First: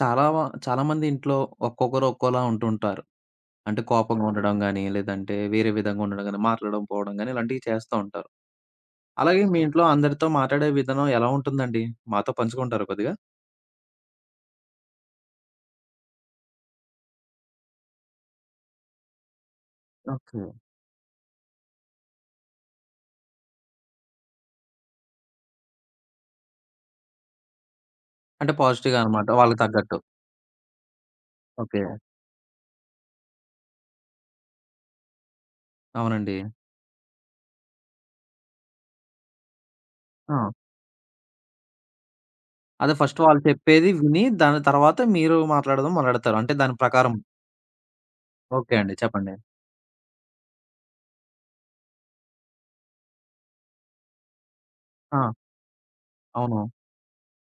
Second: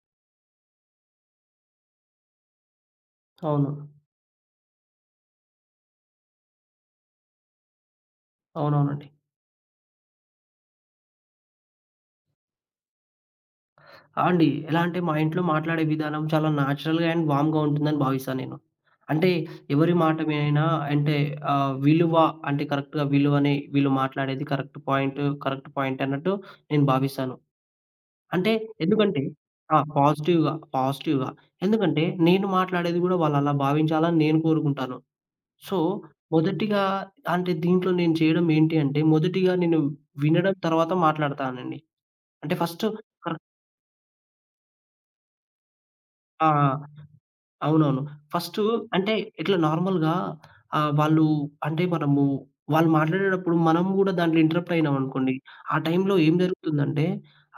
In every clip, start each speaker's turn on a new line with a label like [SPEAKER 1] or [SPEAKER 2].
[SPEAKER 1] చాలా వ చాలామంది ఇంట్లో ఒక్కొక్కరు ఒక్కోలా ఉంటుంటారు.
[SPEAKER 2] అవును.
[SPEAKER 1] అంటే కోపంగా ఉండడం గాని, లేదంటే వేరే విధంగా ఉండడం గాని, మాట్లాడడం పోవడం గాని ఇలాంటివి చేస్తా ఉంటారు.
[SPEAKER 2] అవునవునండి.
[SPEAKER 1] అలాగే మీ ఇంట్లో అందరితో మాట్లాడే విధానం ఎలా ఉంటుందండి? మాతో పంచుకుంటారా కొద్దిగా?
[SPEAKER 2] ఆ! అండి. ఎలా అంటే మా ఇంట్లో మాట్లాడే విధానం చాలా న్యాచురల్‌గా అండ్ వార్మ్‌గా ఉంటుందని భావిస్తాను నేను. అంటే ఎవరి మాట
[SPEAKER 1] ఓకే.
[SPEAKER 2] వినైనా అంటే విలువ అంటే కరెక్ట్‌గా విలువని వీళ్ళు మాట్లాడేది కరెక్ట్ పాయింట్, కరెక్ట్ పాయింట్ అన్నట్టు నేను భావిస్తాను. అంటే
[SPEAKER 1] అంటే పాజిటివ్‌గా
[SPEAKER 2] ఎందుకంటే
[SPEAKER 1] అనమాట వాళ్ళకి
[SPEAKER 2] ఆ!
[SPEAKER 1] తగ్గట్టు.
[SPEAKER 2] పాజిటివ్‌గా, పాజిటివ్‌గా.
[SPEAKER 1] ఓకే.
[SPEAKER 2] ఎందుకంటే నేను మాట్లాడేది గూడా వాళ్ళు అలా భావించాలని నేను కోరుకుంటాను. సో,
[SPEAKER 1] అవునండి.
[SPEAKER 2] మొదటిగా అంటే దీంట్లో నేను చేయడం ఏంటి అంటే మొదటిగా నేను
[SPEAKER 1] ఆ!
[SPEAKER 2] వినడం తర్వాత మాట్లాడతానండి. అంటే ఫస్ట్
[SPEAKER 1] అదే ఫస్ట్ వాళ్ళు
[SPEAKER 2] కరెక్ట్.
[SPEAKER 1] చెప్పేది విని దాని తర్వాత మీరు మాట్లాడడం మొదలెడతారు.
[SPEAKER 2] ఆ!
[SPEAKER 1] అంటే దాని ప్రకారం
[SPEAKER 2] అవునవును. ఫస్టు
[SPEAKER 1] ఓకే అండి.
[SPEAKER 2] అంటే
[SPEAKER 1] చెప్పండి.
[SPEAKER 2] ఇట్లా నార్మల్‌గా వాళ్ళు అంటే మనము వాళ్ళు మాట్లాడేటప్పుడు మనం గూడా దాంట్లో ఇంటరప్ట్
[SPEAKER 1] ఆ!
[SPEAKER 2] అయినామనుకోండి, ఆ టైంలో ఏం
[SPEAKER 1] అవును.
[SPEAKER 2] జరుగుతుందంటే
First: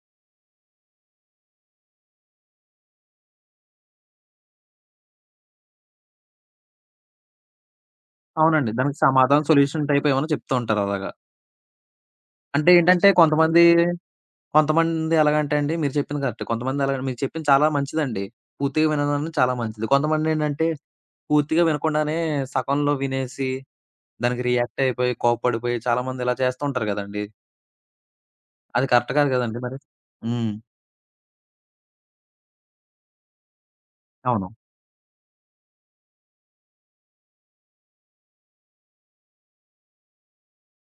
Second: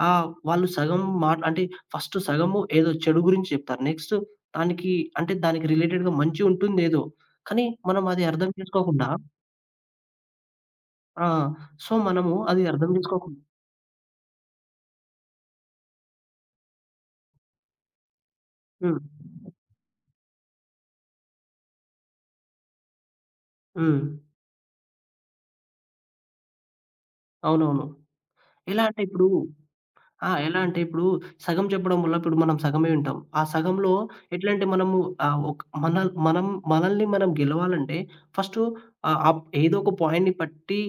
[SPEAKER 2] వాళ్ళు సగం మాట అంటే ఫస్ట్ సగము ఏదో చెడు గురించి చెప్తారు. నెక్స్ట్ దానికి అంటే దానికి రిలేటెడ్‌గా మంచి ఉంటుందేదో. కానీ మనం అది అర్థం
[SPEAKER 1] అవునండి. దానికి
[SPEAKER 2] చేసుకోకుండా.
[SPEAKER 1] సమాధానం సొల్యూషన్ టైప్ ఏమైనా చెప్తూ ఉంటారు అలాగా.
[SPEAKER 2] ఆ! సో, మనము అది
[SPEAKER 1] అంటే
[SPEAKER 2] అర్థం
[SPEAKER 1] ఏంటంటే
[SPEAKER 2] చేసుకోకుండా.
[SPEAKER 1] కొంతమంది కొంతమంది ఎలాగంటే అండి మీరు చెప్పింది కరెక్టే. కొంతమంది ఎలాగ మీరు చెప్పింది చాలా మంచిదండి. పూర్తిగా
[SPEAKER 2] హ్మ్.
[SPEAKER 1] వినడం చాలా మంచిది. కొంతమందేంటంటే పూర్తిగా వినకుండానే సగంలో వినేసి,
[SPEAKER 2] హ్మ్.
[SPEAKER 1] దానికి రియాక్ట్ అయిపోయి, కోప్పడిపోయి చాలామంది ఇలా చేస్తూ ఉంటారు గదండీ!
[SPEAKER 2] అవునవును. ఎలా
[SPEAKER 1] అది
[SPEAKER 2] అంటే
[SPEAKER 1] కరెక్ట్
[SPEAKER 2] ఇప్పుడు.
[SPEAKER 1] కాదు గదండీ మరి.
[SPEAKER 2] ఆ!
[SPEAKER 1] హ్మ్.
[SPEAKER 2] ఎలా అంటే ఇప్పుడు సగం చెప్పడం వల్ల ఇప్పుడు మనం సగమే వింటాం. ఆ సగంలో
[SPEAKER 1] అవును.
[SPEAKER 2] ఎట్లంటే మనము ఆహ్, ఒక్ మన మనం మనల్ని మనం గెలవాలంటే ఫస్టు ఆహ్, ఆప్ ఏదో ఒక పాయింట్‌ని పట్టి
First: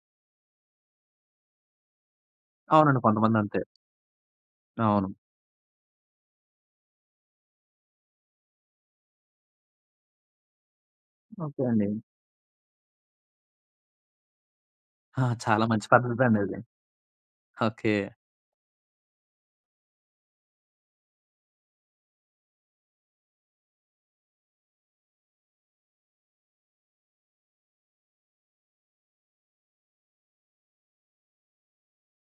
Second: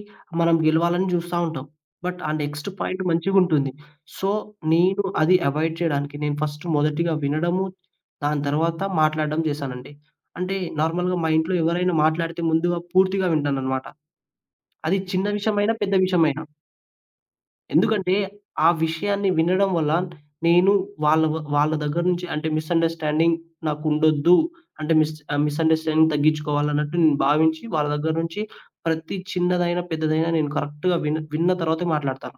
[SPEAKER 2] మనం గెలవాలని చూస్తా ఉంటాం. బట్ ఆ నెక్స్ట్
[SPEAKER 1] అవునండి.
[SPEAKER 2] పాయింట్
[SPEAKER 1] కొంతమంది అంతే.
[SPEAKER 2] మంచిగుంటుంది. సో, నేను
[SPEAKER 1] అవును.
[SPEAKER 2] అది అవాయిడ్ చేయడానికి నేను ఫస్ట్ మొదటిగా వినడము, దాని తర్వాత మాట్లాడడం చేశానండి. అంటే నార్మల్‌గా మా ఇంట్లో
[SPEAKER 1] ఓకే అండి.
[SPEAKER 2] ఎవరైనా మాట్లాడితే ముందుగా పూర్తిగా వింటాననమాట. అది
[SPEAKER 1] ఆ!
[SPEAKER 2] చిన్న
[SPEAKER 1] చాలా
[SPEAKER 2] విషయమైనా,
[SPEAKER 1] మంచి
[SPEAKER 2] పెద్ద
[SPEAKER 1] పద్ధతండి
[SPEAKER 2] విషయమైనా.
[SPEAKER 1] అది. ఓకే.
[SPEAKER 2] ఎందుకంటే, ఆ విషయాన్ని వినడం వల్ల నేను వాళ్ళ దగ్గర నుంచి అంటే మిస్‌అండర్‌స్టాండింగ్ నాకుండొద్దు. అంటే మిస్‌అండర్‌స్టాండింగ్ తగ్గించుకోవాలన్నట్టు నేను భావించి వాళ్ళ దగ్గర నుంచి ప్రతి చిన్నదైనా, పెద్దదైనా నేను కరెక్ట్‌గా విన్న తర్వాతే మాట్లాడతాను.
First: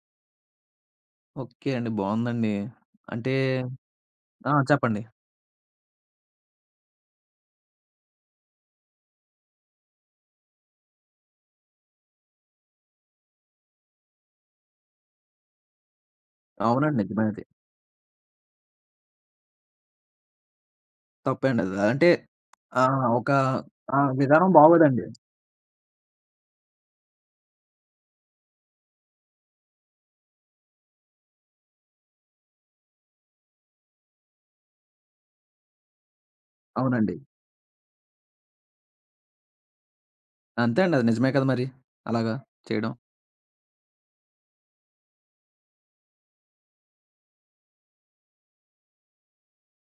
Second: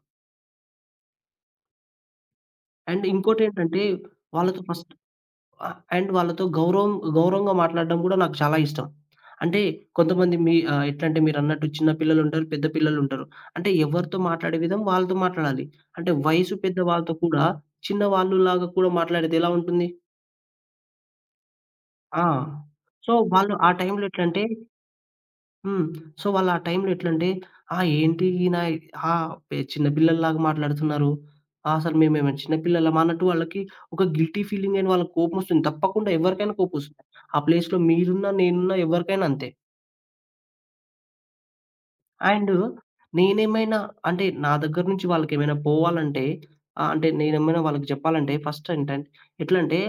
[SPEAKER 1] ఓకే అండి. బావుందండి.
[SPEAKER 2] అండ్
[SPEAKER 1] అంటే
[SPEAKER 2] ఇంకోటేంటంటే
[SPEAKER 1] ఆ!
[SPEAKER 2] వాళ్ళతో ఫస్ట్.
[SPEAKER 1] చెప్పండి.
[SPEAKER 2] ఆ! అండ్ వాళ్ళతో గౌరవంగా మాట్లాడడం గూడా నాకు చాలా ఇష్టం. అంటే కొంతమంది ఎట్లంటే మీరన్నట్టు చిన్న పిల్లలుంటారు, పెద్ద పిల్లలుంటారు. అంటే ఎవరితో మాట్లాడే విధం వాళ్ళతో మాట్లాడాలి. అంటే వయసు పెద్ద
[SPEAKER 1] అవునండి.
[SPEAKER 2] వాళ్ళతో
[SPEAKER 1] నిజమే అది.
[SPEAKER 2] కూడా చిన్న వాళ్ళులాగా కూడా మాట్లాడితే ఎలా ఉంటుంది?
[SPEAKER 1] తప్పే అండి అది. అంటే
[SPEAKER 2] ఆ!
[SPEAKER 1] ఆ!
[SPEAKER 2] సో,
[SPEAKER 1] ఒక
[SPEAKER 2] వాళ్ళు ఆ
[SPEAKER 1] ఆ!
[SPEAKER 2] టైంలో ఎట్లంటే.
[SPEAKER 1] విధానం బాగోదండి.
[SPEAKER 2] హ్మ్. సో, వాళ్ళు ఆ టైంలో ఎట్లంటే, ఏంటి ఈయన ఆహ్, పె చిన్న పిల్లల్లాగా మాట్లాడుతున్నారు. ఆ! అసలు మేమేమైనా చిన్న పిల్లలమా అన్నట్టు వాళ్ళకి ఒక గిల్టీ ఫీలింగ్ అని వాళ్ళకి కోపమొస్తుంది. తప్పకుండా ఎవరికైనా కోపమొస్తుంది.
[SPEAKER 1] అవునండి.
[SPEAKER 2] ఆ ప్లేస్‌లో మీరున్నా, నేనున్నా ఎవరికైనా అంతే.
[SPEAKER 1] అంతే అండి. అది నిజమే కదా మరి. అలాగా
[SPEAKER 2] అండ్
[SPEAKER 1] చేయడం.
[SPEAKER 2] నేనేమైనా, అంటే నా దగ్గర నుంచి వాళ్ళకేమైనా పోవాలంటే అంటే నేనేమైనా వాళ్ళకి జెప్పాలంటే ఫస్ట్ ఏంటంటే ఎట్లంటే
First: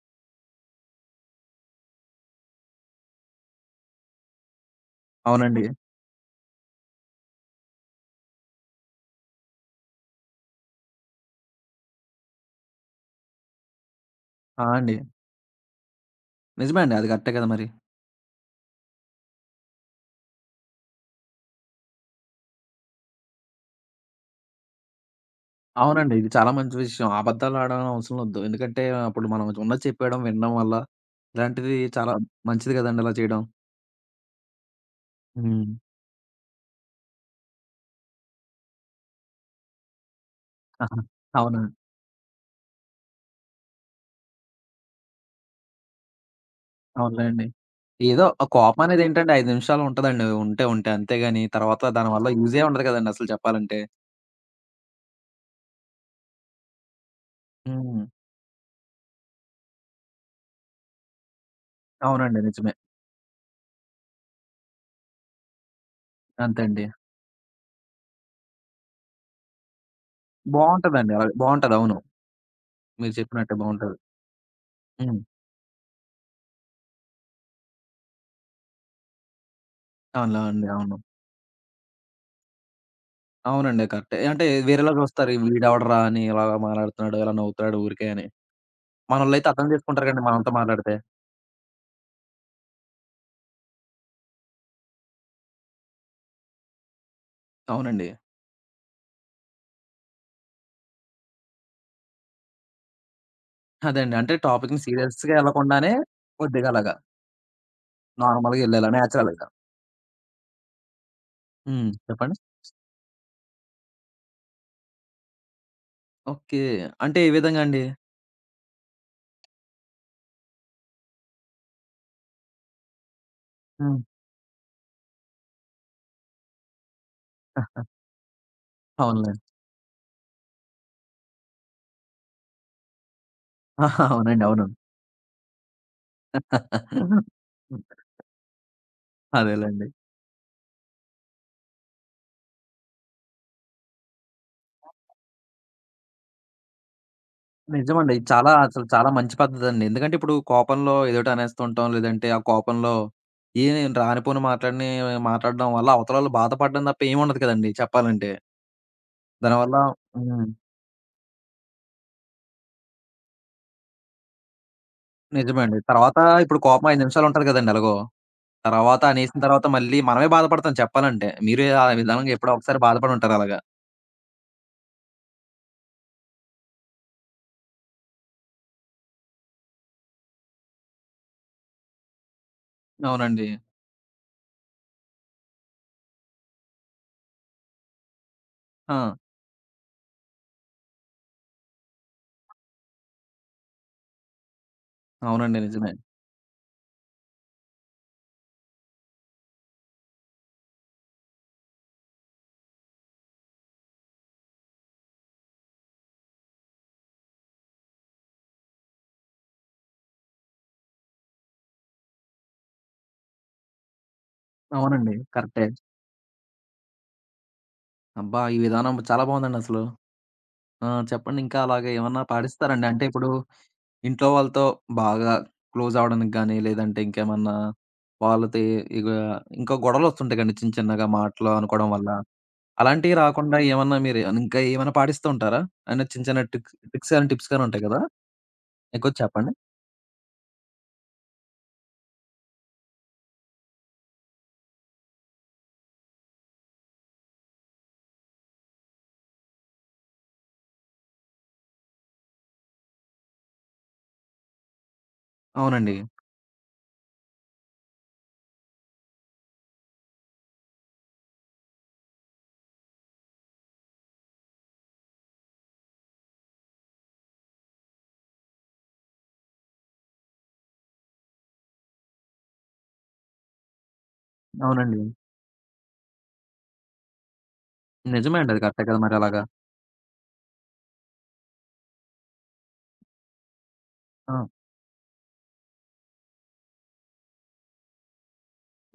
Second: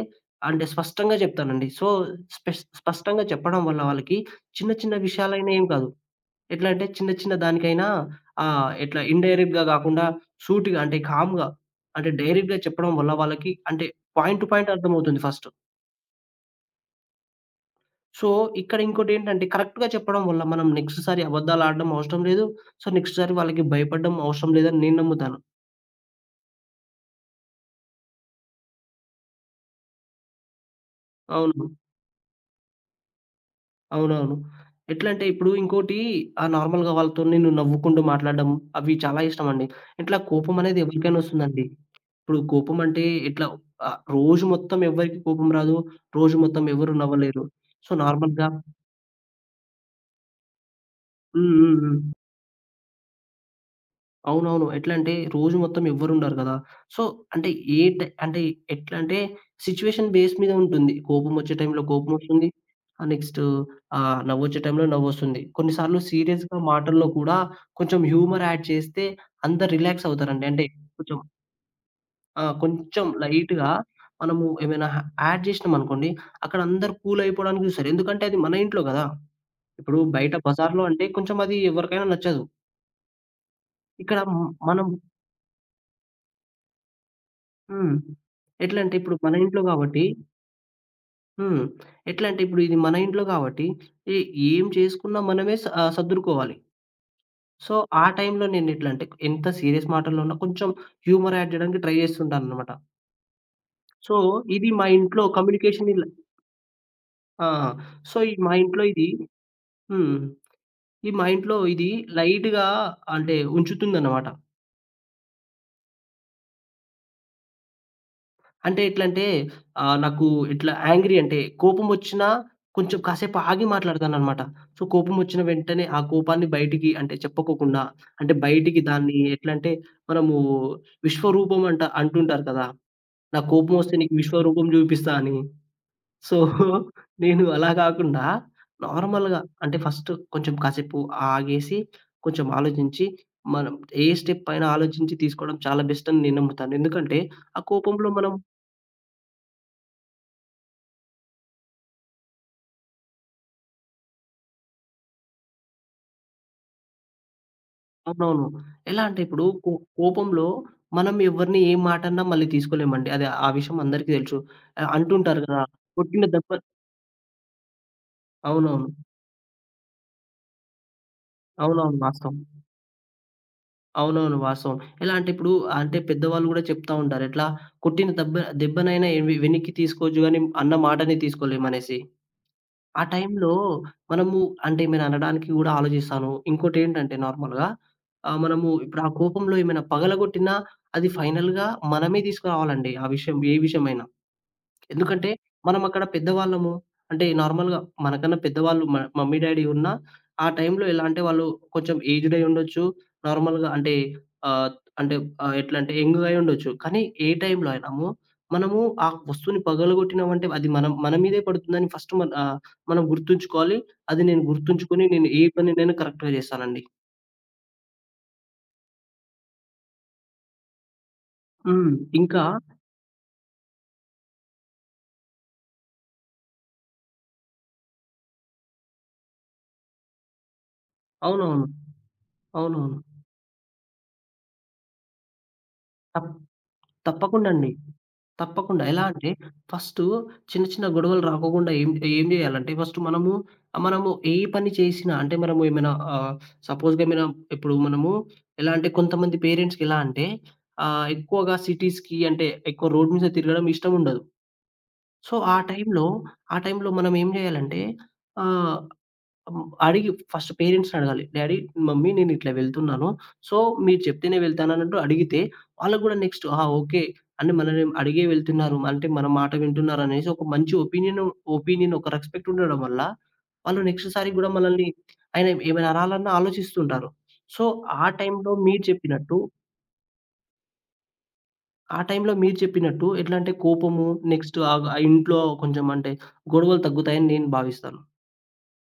[SPEAKER 2] అంటే స్పష్టంగా జెప్తానండి. సో, స్పష్టంగా చెప్పడం వల్ల వాళ్ళకి చిన్న చిన్న విషయాలైనా
[SPEAKER 1] అవునండి.
[SPEAKER 2] ఏం
[SPEAKER 1] నిజమండి.
[SPEAKER 2] కాదు. ఎట్లా అంటే చిన్న చిన్న దానికైనా ఇట్లా ఇన్‌డైరెక్ట్‌గా గాకుండా సూటిగా అంటే కామ్‌గా అంటే డైరెక్ట్‌గా చెప్పడం వల్ల వాళ్ళకి అంటే పాయింట్ టు
[SPEAKER 1] ఆ!
[SPEAKER 2] పాయింట్
[SPEAKER 1] అండి.
[SPEAKER 2] అర్థమవుతుంది ఫస్ట్.
[SPEAKER 1] నిజమే అండి. అది కరెక్టే కదా మరి.
[SPEAKER 2] సో, ఇక్కడ ఇంకోటేంటంటే కరెక్ట్‌గా చెప్పడం వల్ల మనం నెక్స్ట్ సారి అబద్దాలాడడం అవసరం లేదు. సో, నెక్స్ట్ సారి వాళ్ళకి భయపడడం అవసరం లేదని నేను నమ్ముతాను.
[SPEAKER 1] అవునండి. ఇది చాలా మంచి విషయం. అబద్ధాలు ఆడడం అవసరం ఒద్దు. ఎందుకంటే అప్పుడు మనం ఉన్నది చెప్పేయడం, వినడం వల్ల
[SPEAKER 2] అవును.
[SPEAKER 1] ఇలాంటిది చాలా మంచిది కదండీ అలా చేయడం.
[SPEAKER 2] అవునవును. ఎట్లా అంటే ఇప్పుడు
[SPEAKER 1] హ్మ్.
[SPEAKER 2] ఇంకోటి నార్మల్‌గా వాళ్ళతో నేను నవ్వుకుంటూ మాట్లాడడం అవి చాలా ఇష్టమండి. ఇట్లా కోపం అనేది
[SPEAKER 1] ఆహా!
[SPEAKER 2] ఎవరికైనా
[SPEAKER 1] అవునా?
[SPEAKER 2] ఒస్తుందండి. ఇప్పుడు కోపం అంటే ఇట్లా రోజు మొత్తం ఎవ్వరికీ కోపం రాదు. రోజు మొత్తం ఎవరు నవ్వలేరు.
[SPEAKER 1] అవునులేండి.
[SPEAKER 2] సో,
[SPEAKER 1] ఏదో ఆ
[SPEAKER 2] నార్మల్‌గా.
[SPEAKER 1] కోపం అనేది ఏంటంటే 5 నిమిషాలు ఉంటదండి. ఉంటే ఉంటే అంతేగాని
[SPEAKER 2] హ్మ్. హ్మ్.
[SPEAKER 1] తర్వాత
[SPEAKER 2] హ్మ్.
[SPEAKER 1] దానివల్ల యూజే ఉండదు కదండీ అసలు చెప్పాలంటే.
[SPEAKER 2] అవునవును. ఎట్లా అంటే రోజు మొత్తం ఎవ్వరుండరు కదా! సో, అంటే ఏ
[SPEAKER 1] హ్మ్.
[SPEAKER 2] టై అంటే ఎట్లా అంటే సిట్యుయేషన్ బేస్ మీద ఉంటుంది. కోపమొచ్చే టైంలో
[SPEAKER 1] అవునండి.
[SPEAKER 2] కోపమొస్తుంది.
[SPEAKER 1] నిజమే.
[SPEAKER 2] నెక్స్ట్ నవ్వొచ్చే టైంలో నవ్వొస్తుంది. కొన్నిసార్లు సీరియస్‌గా
[SPEAKER 1] అంతే అండి.
[SPEAKER 2] మాటల్లో కూడా కొంచెం హ్యూమర్ యాడ్ చేస్తే అందరు రిలాక్స్ అవుతారండి. అంటే
[SPEAKER 1] బావుంటదండి.
[SPEAKER 2] కొంచెం.
[SPEAKER 1] అలా బావుంటది. అవును.
[SPEAKER 2] ఆ! కొంచెం
[SPEAKER 1] మీరు చెప్పినట్టే
[SPEAKER 2] లైట్‌గా
[SPEAKER 1] బావుంటది.
[SPEAKER 2] మనము ఏమైనా
[SPEAKER 1] హ్మ్.
[SPEAKER 2] యాడ్ జేసినామనుకోండి, అక్కడ అందరూ కూల్ అయిపోవడానికి జూస్తారు. ఎందుకంటే అది మన ఇంట్లో గదా! ఇప్పుడు బయట
[SPEAKER 1] అవునులే అండి.
[SPEAKER 2] బజార్‌లో
[SPEAKER 1] అవును.
[SPEAKER 2] అంటే కొంచెం అది ఎవరికైనా నచ్చదు.
[SPEAKER 1] అవునండి.
[SPEAKER 2] ఇక్కడ
[SPEAKER 1] కరెక్టే.
[SPEAKER 2] మ్
[SPEAKER 1] అంటే
[SPEAKER 2] మనం.
[SPEAKER 1] వేరేలా చూస్తారు. వీడెవడురా అని ఇలా మాట్లాడుతున్నాడు, ఇలా నవ్వుతాడు
[SPEAKER 2] హ్మ్.
[SPEAKER 1] ఊరికే అని.
[SPEAKER 2] ఎట్లంటే ఇప్పుడు మన
[SPEAKER 1] మనోళ్ళైతే
[SPEAKER 2] ఇంట్లో
[SPEAKER 1] అర్థం
[SPEAKER 2] గాబట్టి.
[SPEAKER 1] చేసుకుంటారు కదండీ మనతో మాట్లాడితే.
[SPEAKER 2] హ్మ్. ఎట్లా అంటే ఇప్పుడు ఇది మన ఇంట్లో గాబట్టి ఏ ఏం చేసుకున్నా మనమే సర్దురుకోవాలి. సో, ఆ
[SPEAKER 1] అవునండి.
[SPEAKER 2] టైంలో నేనెట్లంటే ఎంత సీరియస్ మాటల్లోన్నా కొంచెం హ్యూమర్ యాడ్ జేయడానికి ట్రై జేస్తుంటానన్నమాట.
[SPEAKER 1] అదే
[SPEAKER 2] సో,
[SPEAKER 1] అండి. అంటే
[SPEAKER 2] ఇది
[SPEAKER 1] టాపిక్‌ని
[SPEAKER 2] మా ఇంట్లో
[SPEAKER 1] సీరియస్‌గా
[SPEAKER 2] కమ్యూనికేషన్
[SPEAKER 1] వెళ్ళకుండానే
[SPEAKER 2] ఇలా.
[SPEAKER 1] కొద్దిగా అలాగా
[SPEAKER 2] ఆ! సో, ఈ మా
[SPEAKER 1] నార్మల్‌గా
[SPEAKER 2] ఇంట్లో
[SPEAKER 1] యెళ్ళాలా
[SPEAKER 2] ఇది.
[SPEAKER 1] నేచురల్‌గా.
[SPEAKER 2] హ్మ్. ఈ మా ఇంట్లో ఇది
[SPEAKER 1] హ్మ్. చెప్పండి.
[SPEAKER 2] లైట్‌గా అంటే ఉంచుతుందనమాట.
[SPEAKER 1] ఓకే. అంటే ఏ విధంగా అండి?
[SPEAKER 2] అంటే ఎట్లంటే నాకు ఇట్లా యాంగ్రీ అంటే కోపమొచ్చినా కొంచెం కాసేపు ఆగి
[SPEAKER 1] హ్మ్.
[SPEAKER 2] మాట్లాడతాననమాట. సో, కోపమొచ్చిన వెంటనే ఆ కోపాన్ని బయటికి అంటే చెప్పుకోకుండా అంటే బయటికి దాన్ని
[SPEAKER 1] అవునులే.
[SPEAKER 2] ఎట్లంటే మనము విశ్వరూపం అంటుంటారు కదా! నాకు కోపమొస్తే నీకు
[SPEAKER 1] అవునండి. అవును.
[SPEAKER 2] విశ్వరూపం జూపిస్తా అని. సో, నేను అలా గాకుండా నార్మల్‌గా అంటే
[SPEAKER 1] అదేలెండి.
[SPEAKER 2] ఫస్ట్ కొంచెం కాసేపు ఆగేసి, కొంచెం ఆలోచించి, మనం ఏ స్టెప్ పైన ఆలోచించి తీసుకోవడం చాలా బెస్ట్ అని నేను నమ్ముతాను. ఎందుకంటే ఆ కోపంలో
[SPEAKER 1] నిజమండి. ఇది
[SPEAKER 2] మనం.
[SPEAKER 1] చాలా అసలు చాలా మంచి పద్ధతండి. ఎందుకంటే ఇప్పుడు కోపంలో ఏదోటి అనేస్తుంటాం. లేదంటే ఆ కోపంలో ఏమి రానిపోని మాటలన్నీ మాట్లాడడం వల్ల అవతలోళ్ళు బాధపడడం తప్ప ఏముండదు కదండీ చెప్పాలంటే.
[SPEAKER 2] అవునవును. ఎలా అంటే ఇప్పుడు
[SPEAKER 1] దానివల్ల
[SPEAKER 2] కోపంలో
[SPEAKER 1] హ్మ్.
[SPEAKER 2] మనం ఎవరిని ఏ మాటన్నా మళ్ళీ తీసుకోలేమండి. అది ఆ విషయం అందరికీ తెలుసు. అంటుంటారు
[SPEAKER 1] నిజమే
[SPEAKER 2] గదా!
[SPEAKER 1] అండి. తర్వాత
[SPEAKER 2] కొట్టిన దెబ్బ.
[SPEAKER 1] ఇప్పుడు కోపం 5 నిమిషాలు ఉంటది కదండీ ఎలాగో.
[SPEAKER 2] అవునవును.
[SPEAKER 1] తర్వాత అనేసిన తర్వాత మళ్ళీ మనమే బాధపడతాం చెప్పాలంటే. మీరే ఆ
[SPEAKER 2] అవునవును.
[SPEAKER 1] విధానంగా
[SPEAKER 2] వాస్తవం.
[SPEAKER 1] ఎప్పుడో ఒకసారి బాధపడి ఉంటారు అలాగా.
[SPEAKER 2] అవునవును. వాస్తవం. ఎలా అంటే ఇప్పుడు అంటే పెద్దవాళ్ళు గూడా చెప్తా ఉంటారు. ఎట్లా కొట్టిన దెబ్బ, దెబ్బనైనా వెనక్కి తీసుకోవచ్చు గానీ అన్న మాటని తీసుకోలేమనేసి. ఆ
[SPEAKER 1] అవునండి.
[SPEAKER 2] టైంలో మనము అంటే ఏమైనా అనడానికి గూడా ఆలోచిస్తాను. ఇంకోటేంటంటే నార్మల్‌గా మనము ఇప్పుడు ఆ
[SPEAKER 1] ఆ!
[SPEAKER 2] కోపంలో ఏమైనా పగలగొట్టినా అది ఫైనల్‌గా మనమే తీసుకురావాలండి. ఆ విషయం ఏ విషయమైనా. ఎందుకంటే,
[SPEAKER 1] అవునండి.
[SPEAKER 2] మనం
[SPEAKER 1] నిజమే.
[SPEAKER 2] అక్కడ పెద్దవాళ్ళము. అంటే నార్మల్‌గా మనకన్నా పెద్దవాళ్ళు మమ్మీ, డ్యాడీ ఉన్నా, ఆ టైంలో ఎలా అంటే వాళ్ళు కొంచెం ఏజ్డ్ అయ్యుండొచ్చు. నార్మల్‌గా అంటే ఆహ్, అంటే ఎట్లా అంటే యంగ్‌గా అయ్యుండొచ్చు. కానీ ఏ టైంలో అయినాము మనము ఆ వస్తువుని పగలగొట్టినామంటే అది మనం మన మీదే పడుతుందని ఫస్ట్ మనం గుర్తుంచుకోవాలి. అది నేను గుర్తుంచుకొని
[SPEAKER 1] అవునండి.
[SPEAKER 2] నేను ఏ
[SPEAKER 1] కరెక్టే.
[SPEAKER 2] పనినైనా కరెక్ట్‌గా చేస్తానండి.
[SPEAKER 1] అబ్బా! ఈ విధానం చాలా బావుందండసలు. ఆ! చెప్పండి. ఇంకా అలాగా
[SPEAKER 2] హ్మ్.
[SPEAKER 1] ఏమన్నా
[SPEAKER 2] ఇంకా
[SPEAKER 1] పాడిస్తారండి? అంటే ఇప్పుడు ఇంట్లో వాళ్ళతో బాగా క్లోజ్ అవ్వడానికి గాని, లేదంటే ఇంకేమన్నా వాళ్ళతో ఇ ఇగ ఇంకా గొడవలొస్తుంటాయి కదండీ చిన్న చిన్నగా మాటలు
[SPEAKER 2] అవునవును.
[SPEAKER 1] అనుకోవడం వల్ల.
[SPEAKER 2] అవునవును.
[SPEAKER 1] అలాంటివి రాకుండా ఏమన్నా మీరు ఇంకా ఏమైనా పాడిస్తూ ఉంటారా? అంటే చిన్న
[SPEAKER 2] తప్
[SPEAKER 1] చిన్న ట్రిక్స్ ట్రిక్స్ గాని,
[SPEAKER 2] తప్పకుండా
[SPEAKER 1] టిప్స్ గాని
[SPEAKER 2] అండి.
[SPEAKER 1] ఉంటాయి కదా!
[SPEAKER 2] తప్పకుండా. ఎలా
[SPEAKER 1] ఇంకొంచెం
[SPEAKER 2] అంటే
[SPEAKER 1] చెప్పండి.
[SPEAKER 2] ఫస్టు చిన్న చిన్న గొడవలు రాకోకుండా ఏం ఏం జేయాలంటే ఫస్ట్ మనము మనము ఏ పని చేసినా అంటే మనము ఏమైనా సపోజ్‌గా ఏమైనా ఇప్పుడు మనము ఎలా అంటే కొంతమంది పేరెంట్స్‌కి ఎలా అంటే ఎక్కువగా సిటీస్‌కి అంటే ఎక్కువ రోడ్ మీద తిరగడం ఇష్టముండదు. సో, ఆ
[SPEAKER 1] అవునండి.
[SPEAKER 2] టైంలో, ఆ టైంలో మనం ఏం జేయాలంటే ఆహ్ హ్మ్. అడిగి ఫస్ట్ పేరెంట్స్‌ని అడగాలి. డ్యాడీ, మమ్మీ నేనిట్లా వెళ్తున్నాను. సో, మీరు చెప్తేనే వెళ్తానన్నట్టు అడిగితే, వాళ్ళకి గూడా నెక్స్ట్, ఆ! ఓకే. అంటే మనల్ని అడిగే వెళ్తున్నారు. అంటే మన మాట వింటున్నారనేసి ఒక మంచి ఒపీనియన్ ఒపీనియన్ ఒక రెస్పెక్ట్ ఉండడం వల్ల, వాళ్ళు నెక్స్ట్ సారి గూడా మనల్ని
[SPEAKER 1] అవునండి.
[SPEAKER 2] ఆయన ఏమైనా అనాలన్నా ఆలోచిస్తుంటారు. సో, ఆ
[SPEAKER 1] నిజమే
[SPEAKER 2] టైంలో
[SPEAKER 1] అండి. అది
[SPEAKER 2] మీరు
[SPEAKER 1] కరెక్టే కదా! మరి
[SPEAKER 2] చెప్పినట్టు
[SPEAKER 1] అలాగా.
[SPEAKER 2] ఆ టైంలో మీరు చెప్పినట్టు ఎట్లా అంటే కోపము
[SPEAKER 1] ఆ!
[SPEAKER 2] నెక్స్ట్ ఆ ఇంట్లో కొంచెం అంటే గొడవలు తగ్గుతాయని నేను భావిస్తాను.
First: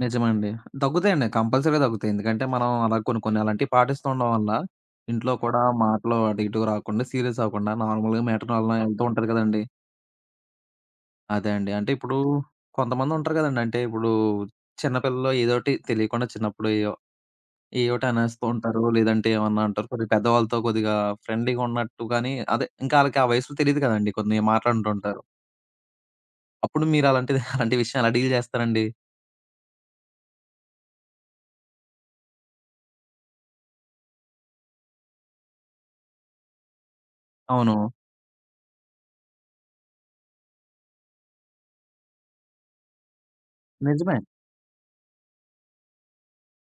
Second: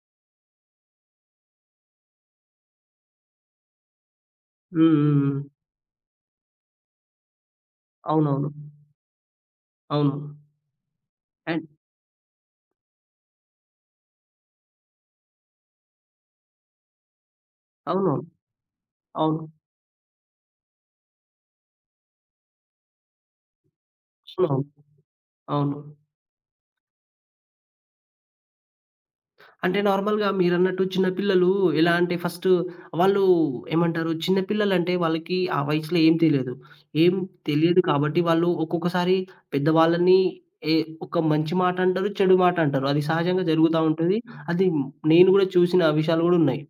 [SPEAKER 1] నిజమండి. దగ్గుతాయండి. కంపల్సరీగా దగ్గుతాయి. ఎందుకంటే మనం అలా కొన్ని కొన్ని అలాంటివి పాటిస్తూ ఉండడం వల్ల
[SPEAKER 2] హ్మ్. హ్మ్.
[SPEAKER 1] ఇంట్లో
[SPEAKER 2] హ్మ్.
[SPEAKER 1] కూడా మాటలు అటు ఇటు రాకుండా సీరియస్ అవ్వకుండా నార్మల్‌గా
[SPEAKER 2] అవునవును.
[SPEAKER 1] మ్యాటర్ అలా వెళ్తూ ఉంటది కదండీ.
[SPEAKER 2] అవును.
[SPEAKER 1] అదే
[SPEAKER 2] అండ్
[SPEAKER 1] అండి. అంటే ఇప్పుడు కొంతమంది ఉంటారు కదండీ. అంటే ఇప్పుడు చిన్న పిల్లలు ఏదోటి తెలియకుండా చిన్నప్పుడు ఏయోటి
[SPEAKER 2] అవునవును.
[SPEAKER 1] అనేస్తూ ఉంటారు. లేదంటే
[SPEAKER 2] అవును.
[SPEAKER 1] ఏమన్నా అంటారు. కొద్దిగా పెద్దవాళ్ళతో కొద్దిగా ఫ్రెండ్లీగా ఉన్నట్టు గాని అదే ఇంకా ఆళ్ళకి ఆ వయసులో తెలీదు కదండీ. కొన్ని
[SPEAKER 2] అవునవును.
[SPEAKER 1] మాటలు అంటూ ఉంటారు.
[SPEAKER 2] అవును.
[SPEAKER 1] అప్పుడు మీరు అలాంటిది అలాంటి విషయం ఎలా డీల్ చేస్తారండి?
[SPEAKER 2] అంటే నార్మల్‌గా మీరన్నట్టు చిన్న పిల్లలు ఎలా అంటే ఫస్టు వాళ్ళు ఏమంటారు చిన్న పిల్లలంటే వాళ్ళకి ఆ వయసులో ఏం తెలియదు. ఏం
[SPEAKER 1] అవును.
[SPEAKER 2] తెలియదు కాబట్టి వాళ్ళు ఒక్కొక్కసారి పెద్దవాళ్ళని ఏ ఒక మంచి మాట అంటారు, చెడు మాట అంటారు. అది సహజంగా జరుగుతా ఉంటది.
[SPEAKER 1] నిజమే.
[SPEAKER 2] అది నేను గూడా చూసిన విషయాలు గూడా ఉన్నాయి.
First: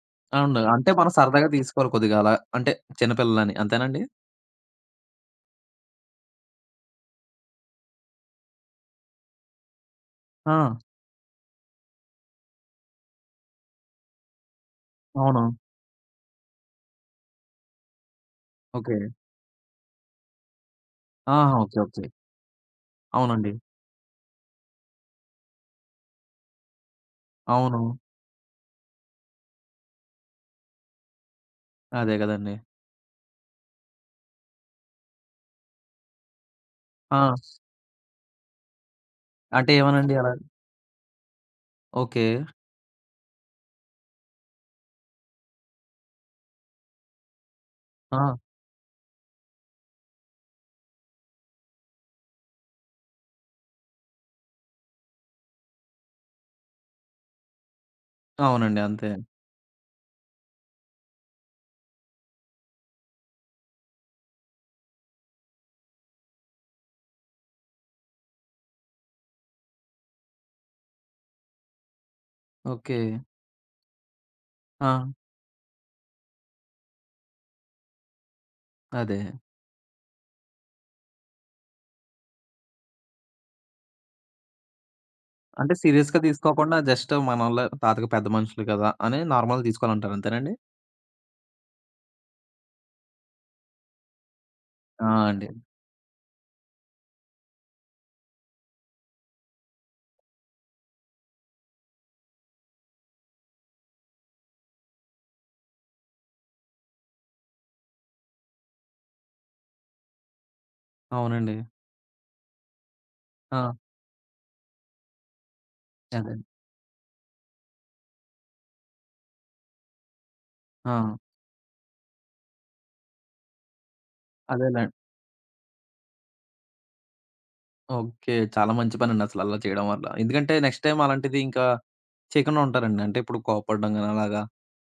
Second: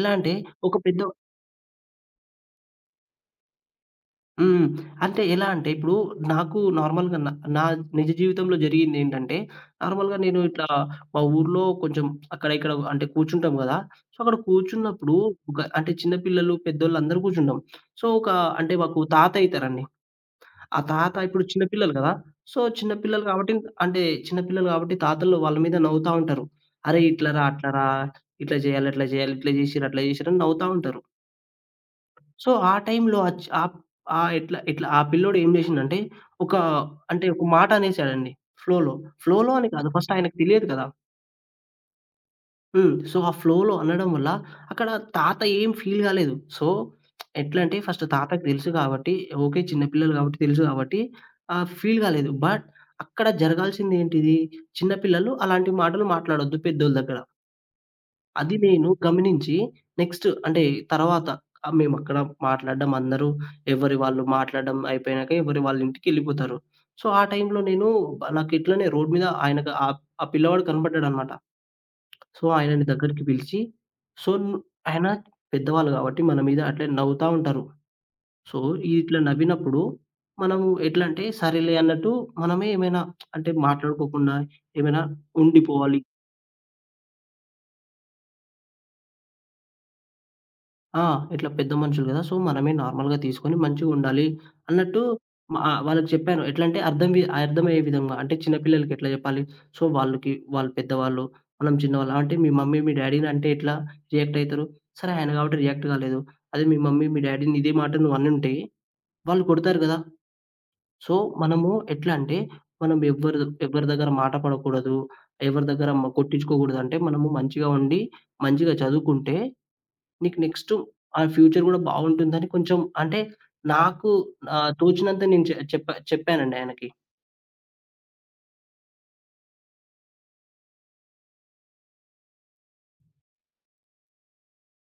[SPEAKER 2] ఎలా అంటే
[SPEAKER 1] అవును.
[SPEAKER 2] ఒక
[SPEAKER 1] అంటే
[SPEAKER 2] పెద్ద.
[SPEAKER 1] మనం సరదాగా తీసుకోవాలి కొద్దిగా అలా. అంటే చిన్న పిల్లలని అంతేనండి?
[SPEAKER 2] హ్మ్. అంటే ఎలా అంటే ఇప్పుడు నాకు నార్మల్‌గా నా నా నిజ జీవితంలో జరిగిందేంటంటే, నార్మల్‌గా నేను ఇట్లా
[SPEAKER 1] ఆ!
[SPEAKER 2] మా ఊర్లో కొంచెం అక్కడ ఇక్కడ అంటే కూర్చుంటాం గదా! సో, అక్కడ కూర్చున్నప్పుడు
[SPEAKER 1] అవును.
[SPEAKER 2] ఒక అంటే చిన్న పిల్లలు, పెద్దోళ్ళు అందరూ కూర్చుంటాం. సో, ఒక అంటే
[SPEAKER 1] ఓకే.
[SPEAKER 2] మాకు తాత అయితారండి. ఆ తాత ఇప్పుడు
[SPEAKER 1] ఆహా!
[SPEAKER 2] చిన్న
[SPEAKER 1] ఓకే.
[SPEAKER 2] పిల్లలు
[SPEAKER 1] ఓకే.
[SPEAKER 2] గదా! సో, చిన్న పిల్లలు కాబట్టి
[SPEAKER 1] అవునండి.
[SPEAKER 2] అంటే చిన్న పిల్లలు కాబట్టి తాతలు వాళ్ళ మీద నవ్వుతా ఉంటారు. "అరే! ఇట్లా రా, అట్లా
[SPEAKER 1] అవును.
[SPEAKER 2] రా, ఇట్లా చేయాలి, అట్లా చేయాలి, ఇట్లా చేసిర్రు, అట్లా చేసిర్రు" అని నవ్వుతా ఉంటారు.
[SPEAKER 1] అదే
[SPEAKER 2] సో,
[SPEAKER 1] గదండీ.
[SPEAKER 2] ఆ టైంలో అచ్ ఆప్ ఆహ్, ఎట్లా ఎట్లా ఆ పిల్లోడు ఏం జేసిండంటే, ఒక
[SPEAKER 1] ఆ!
[SPEAKER 2] అంటే ఒక మాట అనేసాడండి ఫ్లోలో. ఫ్లోలో అని
[SPEAKER 1] అంటే
[SPEAKER 2] కాదు ఫస్ట్
[SPEAKER 1] ఏమోనండి అలా?
[SPEAKER 2] ఆయనకు తెలియదు కదా!
[SPEAKER 1] ఓకే.
[SPEAKER 2] హ్మ్. సో, ఆ ఫ్లోలో అనడం వల్ల అక్కడ తాత ఏం ఫీల్ గాలేదు. సో, ఎట్లా అంటే ఫస్ట్
[SPEAKER 1] ఆ!
[SPEAKER 2] తాతకి తెలుసు కాబట్టి, ఓకే. చిన్న పిల్లలు కాబట్టి తెలుసు కాబట్టి ఫీల్ గాలేదు. బట్ అక్కడ జరగాల్సిందేంటిది? చిన్న పిల్లలు అలాంటి మాటలు మాట్లాడొద్దు పెద్దోళ్ళ దగ్గర. అది
[SPEAKER 1] అవునండి.
[SPEAKER 2] నేను
[SPEAKER 1] అంతే.
[SPEAKER 2] గమనించి నెక్స్ట్ అంటే తర్వాత మేమక్కడ మాట్లాడడం అందరూ ఎవరి వాళ్ళు మాట్లాడడం అయిపోయినాక ఎవరి వాళ్ళ ఇంటికెళ్ళిపోతారు. సో, ఆ టైంలో నేను నాకిట్లనే రోడ్ మీద ఆయనకు ఆ ఆ పిల్లవాడు కనపడ్డాడనమాట. సో, ఆయనని
[SPEAKER 1] ఓకే.
[SPEAKER 2] దగ్గరికి పిలిచి సో, ను
[SPEAKER 1] ఆ!
[SPEAKER 2] ఆయన పెద్దవాళ్ళు కాబట్టి మన మీద అట్లే నవ్వుతా ఉంటారు. సో, ఇట్లా
[SPEAKER 1] అదే.
[SPEAKER 2] నవ్వినప్పుడు మనము ఎట్లంటే సరేలే అన్నట్టు మనమే ఏమైనా అంటే మాట్లాడుకోకుండా ఏమైనా
[SPEAKER 1] అంటే
[SPEAKER 2] ఉండిపోవాలి.
[SPEAKER 1] సీరియస్‌గా తీసుకోకుండా జస్ట్ మనోళ్ళే తాతగా పెద్ద మనుషులు కదా! అని నార్మల్‌గా తీసుకోవాలంటారు అంతేనండి?
[SPEAKER 2] ఆ! ఇట్లా పెద్ద మనుషులు గదా! సో, మనమే నార్మల్‌గా తీసుకొని మంచిగుండాలి అన్నట్టు
[SPEAKER 1] ఆ! అండి.
[SPEAKER 2] వాళ్ళకి చెప్పాను. ఎట్లా అంటే అర్థం వి అర్థమయ్యే విధంగా. అంటే చిన్న పిల్లలకి ఎట్లా జెప్పాలి? సో, వాళ్ళకి వాళ్ళు పెద్దవాళ్ళు, మనం చిన్నవాళ్ళం. అంటే మీ మమ్మీ, మీ డ్యాడీని అంటే ఎట్లా రియాక్ట్ అయితరు? సరే ఆయన గాబట్టి రియాక్ట్ కాలేదు. అదే మీ మమ్మీ, మీ డ్యాడీని ఇదే మాట నువ్వనుంటే వాళ్ళు కొడతారు గదా! సో,
[SPEAKER 1] అవునండి.
[SPEAKER 2] మనము ఎట్లా అంటే మనం
[SPEAKER 1] ఆ!
[SPEAKER 2] ఎవ్వరి దగ్గర మాట పడకూడదు. ఎవరి దగ్గర
[SPEAKER 1] అదే.
[SPEAKER 2] కొట్టించుకోకూడదు. అంటే మనము మంచిగా ఉండి, మంచిగా చదువుకుంటే నీకు నెక్స్ట్
[SPEAKER 1] ఆ!
[SPEAKER 2] ఆ ఫ్యూచర్ గూడా బావుంటుందని కొంచెం అంటే నాకు
[SPEAKER 1] అదేలెండి.
[SPEAKER 2] తోచినంత నేను చె చెప్పా చెప్పానండి ఆయనకి.
[SPEAKER 1] ఓకే. చాలా మంచి పనండి అసలు అలా చేయడం వల్ల. ఎందుకంటే నెక్స్ట్ టైమ్ అలాంటిది ఇంకా చేయకుండా ఉంటారండి. అంటే ఇప్పుడు కోప్పడడం గాని అలాగా?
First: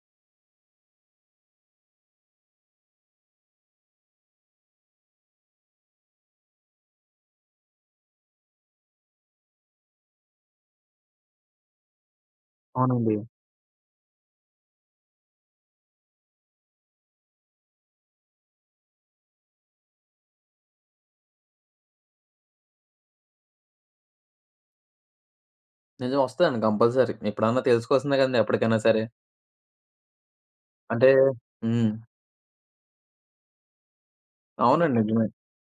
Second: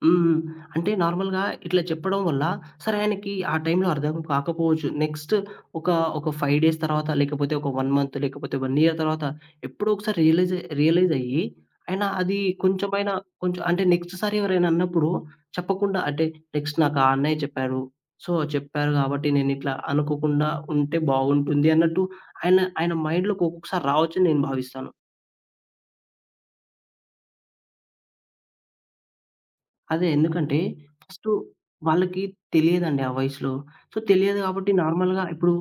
[SPEAKER 2] హ్మ్. అంటే నార్మల్‌గా ఇట్లా చెప్పడం వల్ల, సరే ఆయనకి ఆ టైంలో అర్థం కాకపోవచ్చు. నెక్స్ట్ ఒక, ఒక 5 డేస్ తర్వాత, లేకపోతే ఒక 1 మంత్, లేకపోతే 1 ఇయర్ తర్వాత ఎప్పుడో ఒకసారి రియలైజ్ రియలైజ్ అయ్యి, ఆయన అది కొంచెమైనా
[SPEAKER 1] అవునండి.
[SPEAKER 2] కొంచెం అంటే నెక్స్ట్ సారి ఎవరైనా అన్నప్పుడు చెప్పకుండా అంటే నెక్స్ట్ నాకు ఆ అన్నయ్య చెప్పారు. సో, చెప్పారు కాబట్టి నేనిట్లా అనుకోకుండా ఉంటే బాగుంటుంది అన్నట్టు ఆయన మైండ్‌లోకి ఒక్కొక్కసారి రావచ్చని నేను భావిస్తాను.
[SPEAKER 1] నిజం వస్తదండి కంపల్సరీ. ఎప్పుడన్నా తెలుసుకోవాల్సిందే కదండీ ఎప్పటికైనా సరే.
[SPEAKER 2] అదే. ఎందుకంటే
[SPEAKER 1] అంటే
[SPEAKER 2] ఫస్టు
[SPEAKER 1] హ్మ్.
[SPEAKER 2] వాళ్ళకి తెలియదండి ఆ వయసులో. సో, తెలియదు కాబట్టి
[SPEAKER 1] అవునండి.
[SPEAKER 2] నార్మల్‌గా
[SPEAKER 1] నిజమే.
[SPEAKER 2] ఇప్పుడు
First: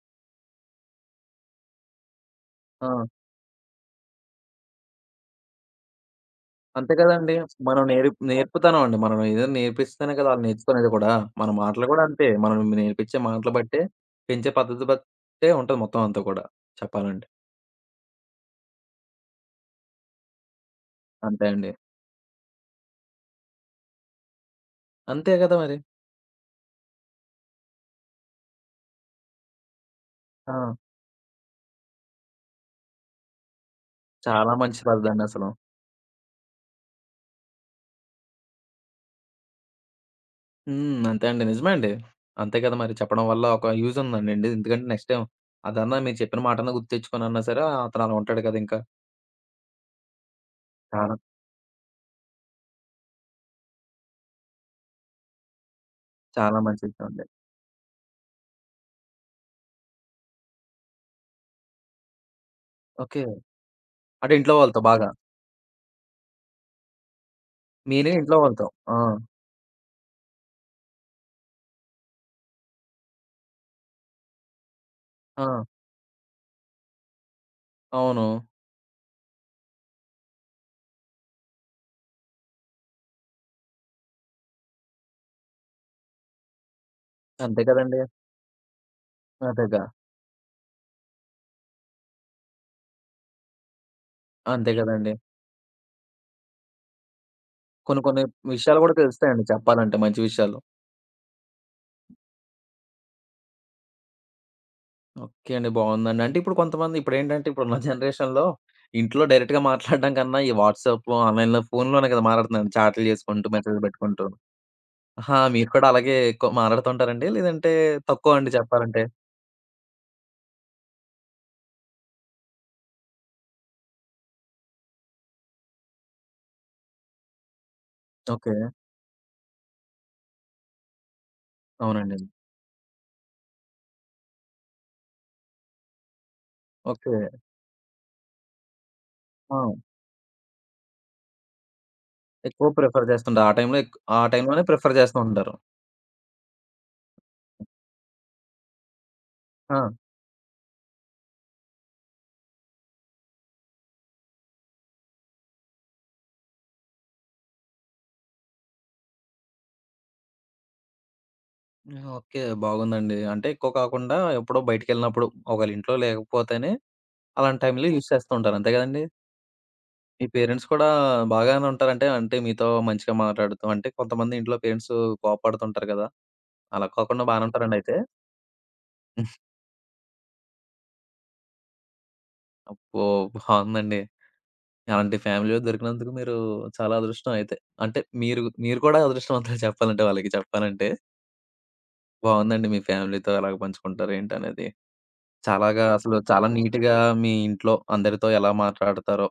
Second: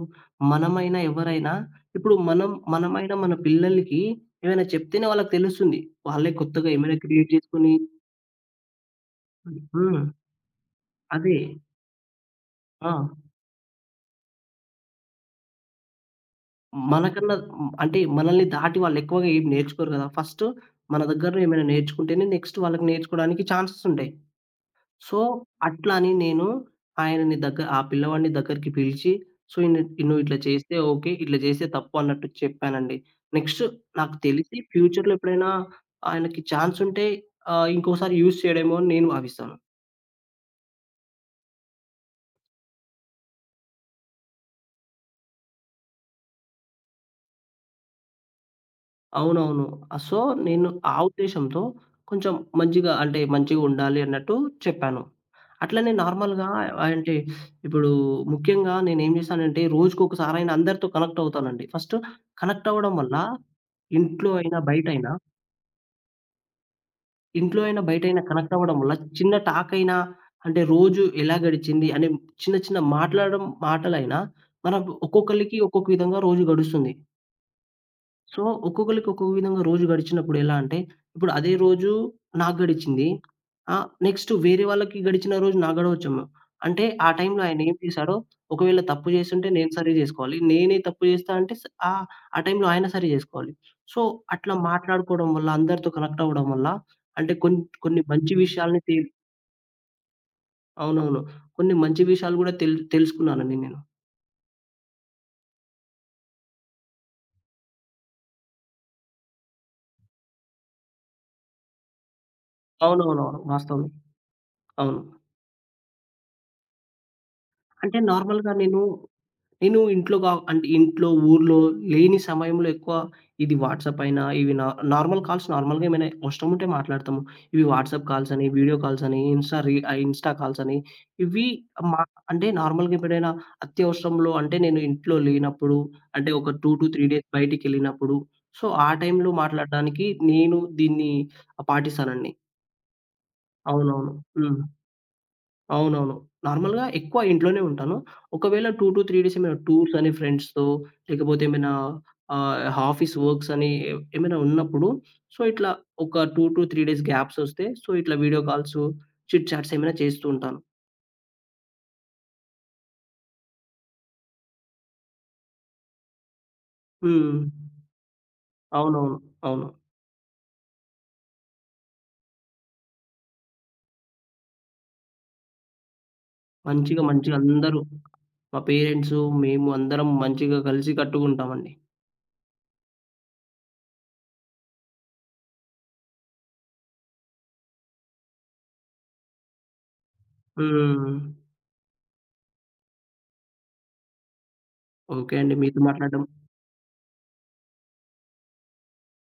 [SPEAKER 2] మనమైనా, ఎవరైనా ఇప్పుడు మనం
[SPEAKER 1] ఆ!
[SPEAKER 2] మనమైనా మన పిల్లలకి ఏమైనా చెప్తేనే వాళ్ళకి తెలుస్తుంది. వాళ్ళే కొత్తగా
[SPEAKER 1] అంతే
[SPEAKER 2] ఏమైనా క్రియేట్
[SPEAKER 1] కదండీ!
[SPEAKER 2] చేసుకొని.
[SPEAKER 1] మనం నేర్పుతానం అండి. మనం ఏదైనా
[SPEAKER 2] హ్మ్.
[SPEAKER 1] నేర్పిస్తేనే కదా! ఆళ్ళు నేర్చుకునేది కూడా.
[SPEAKER 2] అదే.
[SPEAKER 1] మన మాటలు కూడా అంతే. మనం
[SPEAKER 2] ఆ!
[SPEAKER 1] నేర్పించే మాటలు బట్టే, పెంచే పద్ధతి బట్టే ఉంటది మొత్తం అంతా కూడా చెప్పాలంటే.
[SPEAKER 2] మనకన్నా, హ్మ్, అంటే మనల్ని దాటి వాళ్ళు ఎక్కువగా ఏం నేర్చుకోరు కదా! ఫస్టు మన దగ్గర
[SPEAKER 1] అంతే
[SPEAKER 2] ఏమైనా
[SPEAKER 1] అండి.
[SPEAKER 2] నేర్చుకుంటేనే నెక్స్ట్ వాళ్ళకి నేర్చుకోవడానికి ఛాన్సెస్ ఉంటాయి. సో,
[SPEAKER 1] అంతే కదా మరి!
[SPEAKER 2] అట్లా అని నేను ఆయనని దగ్గ ఆ పిల్లవాడిని దగ్గరికి పిలిచి, సో, ఇన్ నువ్వు ఇట్లా
[SPEAKER 1] ఆ!
[SPEAKER 2] చేస్తే ఓకే. ఇట్లా చేస్తే తప్పు అన్నట్టు చెప్పానండి. నెక్స్ట్ నాకు
[SPEAKER 1] చాలా
[SPEAKER 2] తెలిసి
[SPEAKER 1] మంచి
[SPEAKER 2] ఫ్యూచర్‌లో
[SPEAKER 1] పద్ధతండి
[SPEAKER 2] ఎప్పుడైనా
[SPEAKER 1] అసలు.
[SPEAKER 2] ఆయనకి ఛాన్స్ ఉంటే ఇంకోసారి యూజ్ చేయడేమో అని నేను భావిస్తాను.
[SPEAKER 1] హ్మ్. అంతే అండి. నిజమే అండి. అంతే కదా! మరి చెప్పడం వల్ల ఒక యూజ్ ఉందండి. ఎందుకంటే నెక్స్ట్ టైమ్ అదన్నా మీరు చెప్పిన మాటన్నా గుర్తు తెచ్చుకొనన్నా సరే అతను అలా ఉంటాడు కదా! ఇంకా.
[SPEAKER 2] అవునవును. సో, నేను ఆ
[SPEAKER 1] చాలా,
[SPEAKER 2] ఉద్దేశంతో కొంచెం మంచిగా అంటే మంచిగుండాలి అన్నట్టు చెప్పాను. అట్లనే నార్మల్‌గా
[SPEAKER 1] చాలా మంచి విషయం
[SPEAKER 2] అంటే
[SPEAKER 1] అండి.
[SPEAKER 2] ఇప్పుడు ముఖ్యంగా నేనేం చేశానంటే రోజుకొకసారైనా అందరితో కనెక్ట్ అవుతానండి. ఫస్ట్ కనెక్ట్ అవ్వడం వల్ల
[SPEAKER 1] ఓకే.
[SPEAKER 2] ఇంట్లో
[SPEAKER 1] అంటే ఇంట్లో
[SPEAKER 2] అయినా,
[SPEAKER 1] వాళ్ళతో బాగా.
[SPEAKER 2] బయటైనా ఇంట్లో అయినా,
[SPEAKER 1] మీరే
[SPEAKER 2] బయటైనా
[SPEAKER 1] ఇంట్లో
[SPEAKER 2] కనెక్ట్
[SPEAKER 1] వాళ్ళతో.
[SPEAKER 2] అవ్వడం వల్ల
[SPEAKER 1] ఆ!
[SPEAKER 2] చిన్న టాక్ అయినా అంటే రోజు ఎలా గడిచింది అనే చిన్న చిన్న మాట్లాడడం మాటలైనా మనకు
[SPEAKER 1] ఆ!
[SPEAKER 2] ఒక్కొక్కళ్ళకి ఒక్కొక్క విధంగా రోజు గడుస్తుంది.
[SPEAKER 1] అవును.
[SPEAKER 2] సో, ఒక్కొక్కళ్ళకి ఒక్కొక్క విధంగా రోజు గడిచినప్పుడు ఎలా అంటే, ఇప్పుడు అదే రోజు నాకు గడిచింది. నెక్స్ట్ వేరే వాళ్ళకి గడిచిన రోజు నాకు గడవచ్చేమో. అంటే ఆ టైంలో ఆయన
[SPEAKER 1] అంతే
[SPEAKER 2] ఏం
[SPEAKER 1] కదండీ!
[SPEAKER 2] చేశాడో, ఒకవేళ తప్పు చేసుంటే నేను
[SPEAKER 1] అదేగా.
[SPEAKER 2] సరి జేసుకోవాలి. నేనే తప్పు జేస్తా అంటే ఆ టైంలో ఆయన సరి జేసుకోవాలి. సో, అట్లా
[SPEAKER 1] అంతే కదండీ!
[SPEAKER 2] మాట్లాడుకోవడం వల్ల, అందరితో కనెక్ట్ అవ్వడం వల్ల అంటే కొన్ని కొన్ని
[SPEAKER 1] కొన్ని కొన్ని
[SPEAKER 2] మంచి విషయాల్ని
[SPEAKER 1] విషయాలు కూడా తెలుస్తాయండి చెప్పాలంటే మంచి విషయాలు.
[SPEAKER 2] అవునవును. కొన్ని మంచి విషయాలు గూడా తెలుసుకున్నానండి నేను.
[SPEAKER 1] ఓకే అండి. బావుందండి. అంటే ఇప్పుడు కొంతమంది ఇప్పుడేంటంటే ఇప్పుడున్న జనరేషన్‌లో ఇంట్లో డైరెక్ట్‌గా మాట్లాడడం కన్నా ఈ వాట్సాప్, ఆన్‌లైన్‌లో ఫోన్‌లోనే కదా! మాట్లాడుతున్నారు చాట్లు
[SPEAKER 2] అవునవునవును.
[SPEAKER 1] చేసుకుంటూ, మెసేజ్‌లు
[SPEAKER 2] వాస్తవమే.
[SPEAKER 1] పెట్టుకుంటూ.
[SPEAKER 2] అవును.
[SPEAKER 1] ఆహా! మీరు కూడా అలాగే ఎక్కువ మాట్లాడుతుంటారండి? లేదంటే
[SPEAKER 2] అంటే
[SPEAKER 1] తక్కువ అండి
[SPEAKER 2] నార్మల్‌గా నేను
[SPEAKER 1] చెప్పాలంటే?
[SPEAKER 2] నేను ఇంట్లో అంటే ఇంట్లో, ఊర్లో లేని సమయంలో ఎక్కువ ఇది వాట్సాప్ అయినా, ఇవి నా నార్మల్ కాల్స్ నార్మల్‌గా ఏమైనా అవసరముంటే మాట్లాడతాము. ఇవి వాట్సాప్ కాల్స్ అని,
[SPEAKER 1] ఓకే.
[SPEAKER 2] వీడియో కాల్స్ అని, ఇన్‌స్టా కాల్స్ అని ఇవి మా
[SPEAKER 1] అవునండి.
[SPEAKER 2] అంటే నార్మల్‌గా ఎప్పుడైనా అత్యవసరంలో అంటే నేను ఇంట్లో లేనప్పుడు అంటే ఒక 2-3
[SPEAKER 1] ఓకే.
[SPEAKER 2] డేస్ బయటికెళ్ళినప్పుడు సో, ఆ టైంలో
[SPEAKER 1] ఆ!
[SPEAKER 2] మాట్లాడడానికి నేను దీన్ని పాటిస్తానండి.
[SPEAKER 1] ఎక్కువ ప్రిఫర్ చేస్తుంటారు.
[SPEAKER 2] అవునవును.
[SPEAKER 1] ఆ
[SPEAKER 2] హ్మ్.
[SPEAKER 1] టైంలోనే ప్రిఫర్ చేస్తూ ఉంటారు.
[SPEAKER 2] అవునవును. నార్మల్‌గా ఎక్కువ ఇంట్లోనే ఉంటాను. ఒకవేళ 2-3 డేస్ ఏమైనా
[SPEAKER 1] ఆ!
[SPEAKER 2] టూర్స్ అని ఫ్రెండ్స్‌తో, లేకపోతే ఏమైనా ఆఫీస్ వర్క్స్ అని ఏమైనా ఉన్నప్పుడు, సో, ఇట్లా ఒక 2-3 డేస్ గ్యాప్స్ వస్తే, సో, ఇట్లా వీడియో కాల్స్, చిట్ చాట్స్ ఏమైనా చేస్తూ ఉంటాను.
[SPEAKER 1] హ్మ్. ఓకే. బాగుందండి. అంటే ఎక్కువ కాకుండా ఎప్పుడో బయటికెళ్ళినప్పుడు, ఒకవేళ ఇంట్లో లేకపోతేనే
[SPEAKER 2] హ్మ్.
[SPEAKER 1] అలాంటి టైంలో యూజ్ చేస్తూ ఉంటారు. అంతే కదండీ?
[SPEAKER 2] అవునవును. అవును.
[SPEAKER 1] మీ పేరెంట్స్ కూడా బాగానే ఉంటారంటే, అంటే మీతో మంచిగా మాట్లాడుతూ అంటే కొంతమంది ఇంట్లో పేరెంట్స్ కోప్పడుతుంటారు కదా! అలా
[SPEAKER 2] మంచిగా,
[SPEAKER 1] కాకుండా
[SPEAKER 2] మంచిగా
[SPEAKER 1] బానే ఉంటారండి
[SPEAKER 2] అందరూ
[SPEAKER 1] అయితే?
[SPEAKER 2] మా పేరెంట్స్, మేము అందరం మంచిగా కలిసి కట్టుగా ఉంటామండి.
[SPEAKER 1] అబ్బో! బావుందండి. అలాంటి ఫ్యామిలీలో దొరికినందుకు మీరు చాలా అదృష్టం అయితే. అంటే మీరు, మీరు కూడా అదృష్టవంతులు చెప్పాలంటే వాళ్ళకి చెప్పాలంటే.
[SPEAKER 2] హ్మ్.
[SPEAKER 1] బావుందండి మీ ఫ్యామిలీతో ఎలాగ పంచుకుంటారు ఏంటనేది.
[SPEAKER 2] ఓకే అండి. మీతో
[SPEAKER 1] చాలాగా అసలు
[SPEAKER 2] మాట్లాడడం
[SPEAKER 1] చాలా నీట్‌గా మీ ఇంట్లో అందరితో ఎలా మాట్లాడతారో,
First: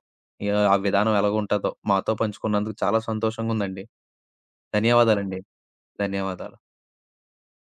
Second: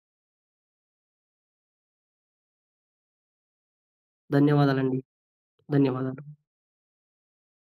[SPEAKER 1] యా ఆ విధానం ఎలాగుంటదో మాతో పంచుకున్నందుకు చాలా సంతోషంగుందండి.
[SPEAKER 2] ధన్యవాదాలండి.
[SPEAKER 1] ధన్యవాదాలండి.
[SPEAKER 2] ధన్యవాదాలు.
[SPEAKER 1] ధన్యవాదాలు.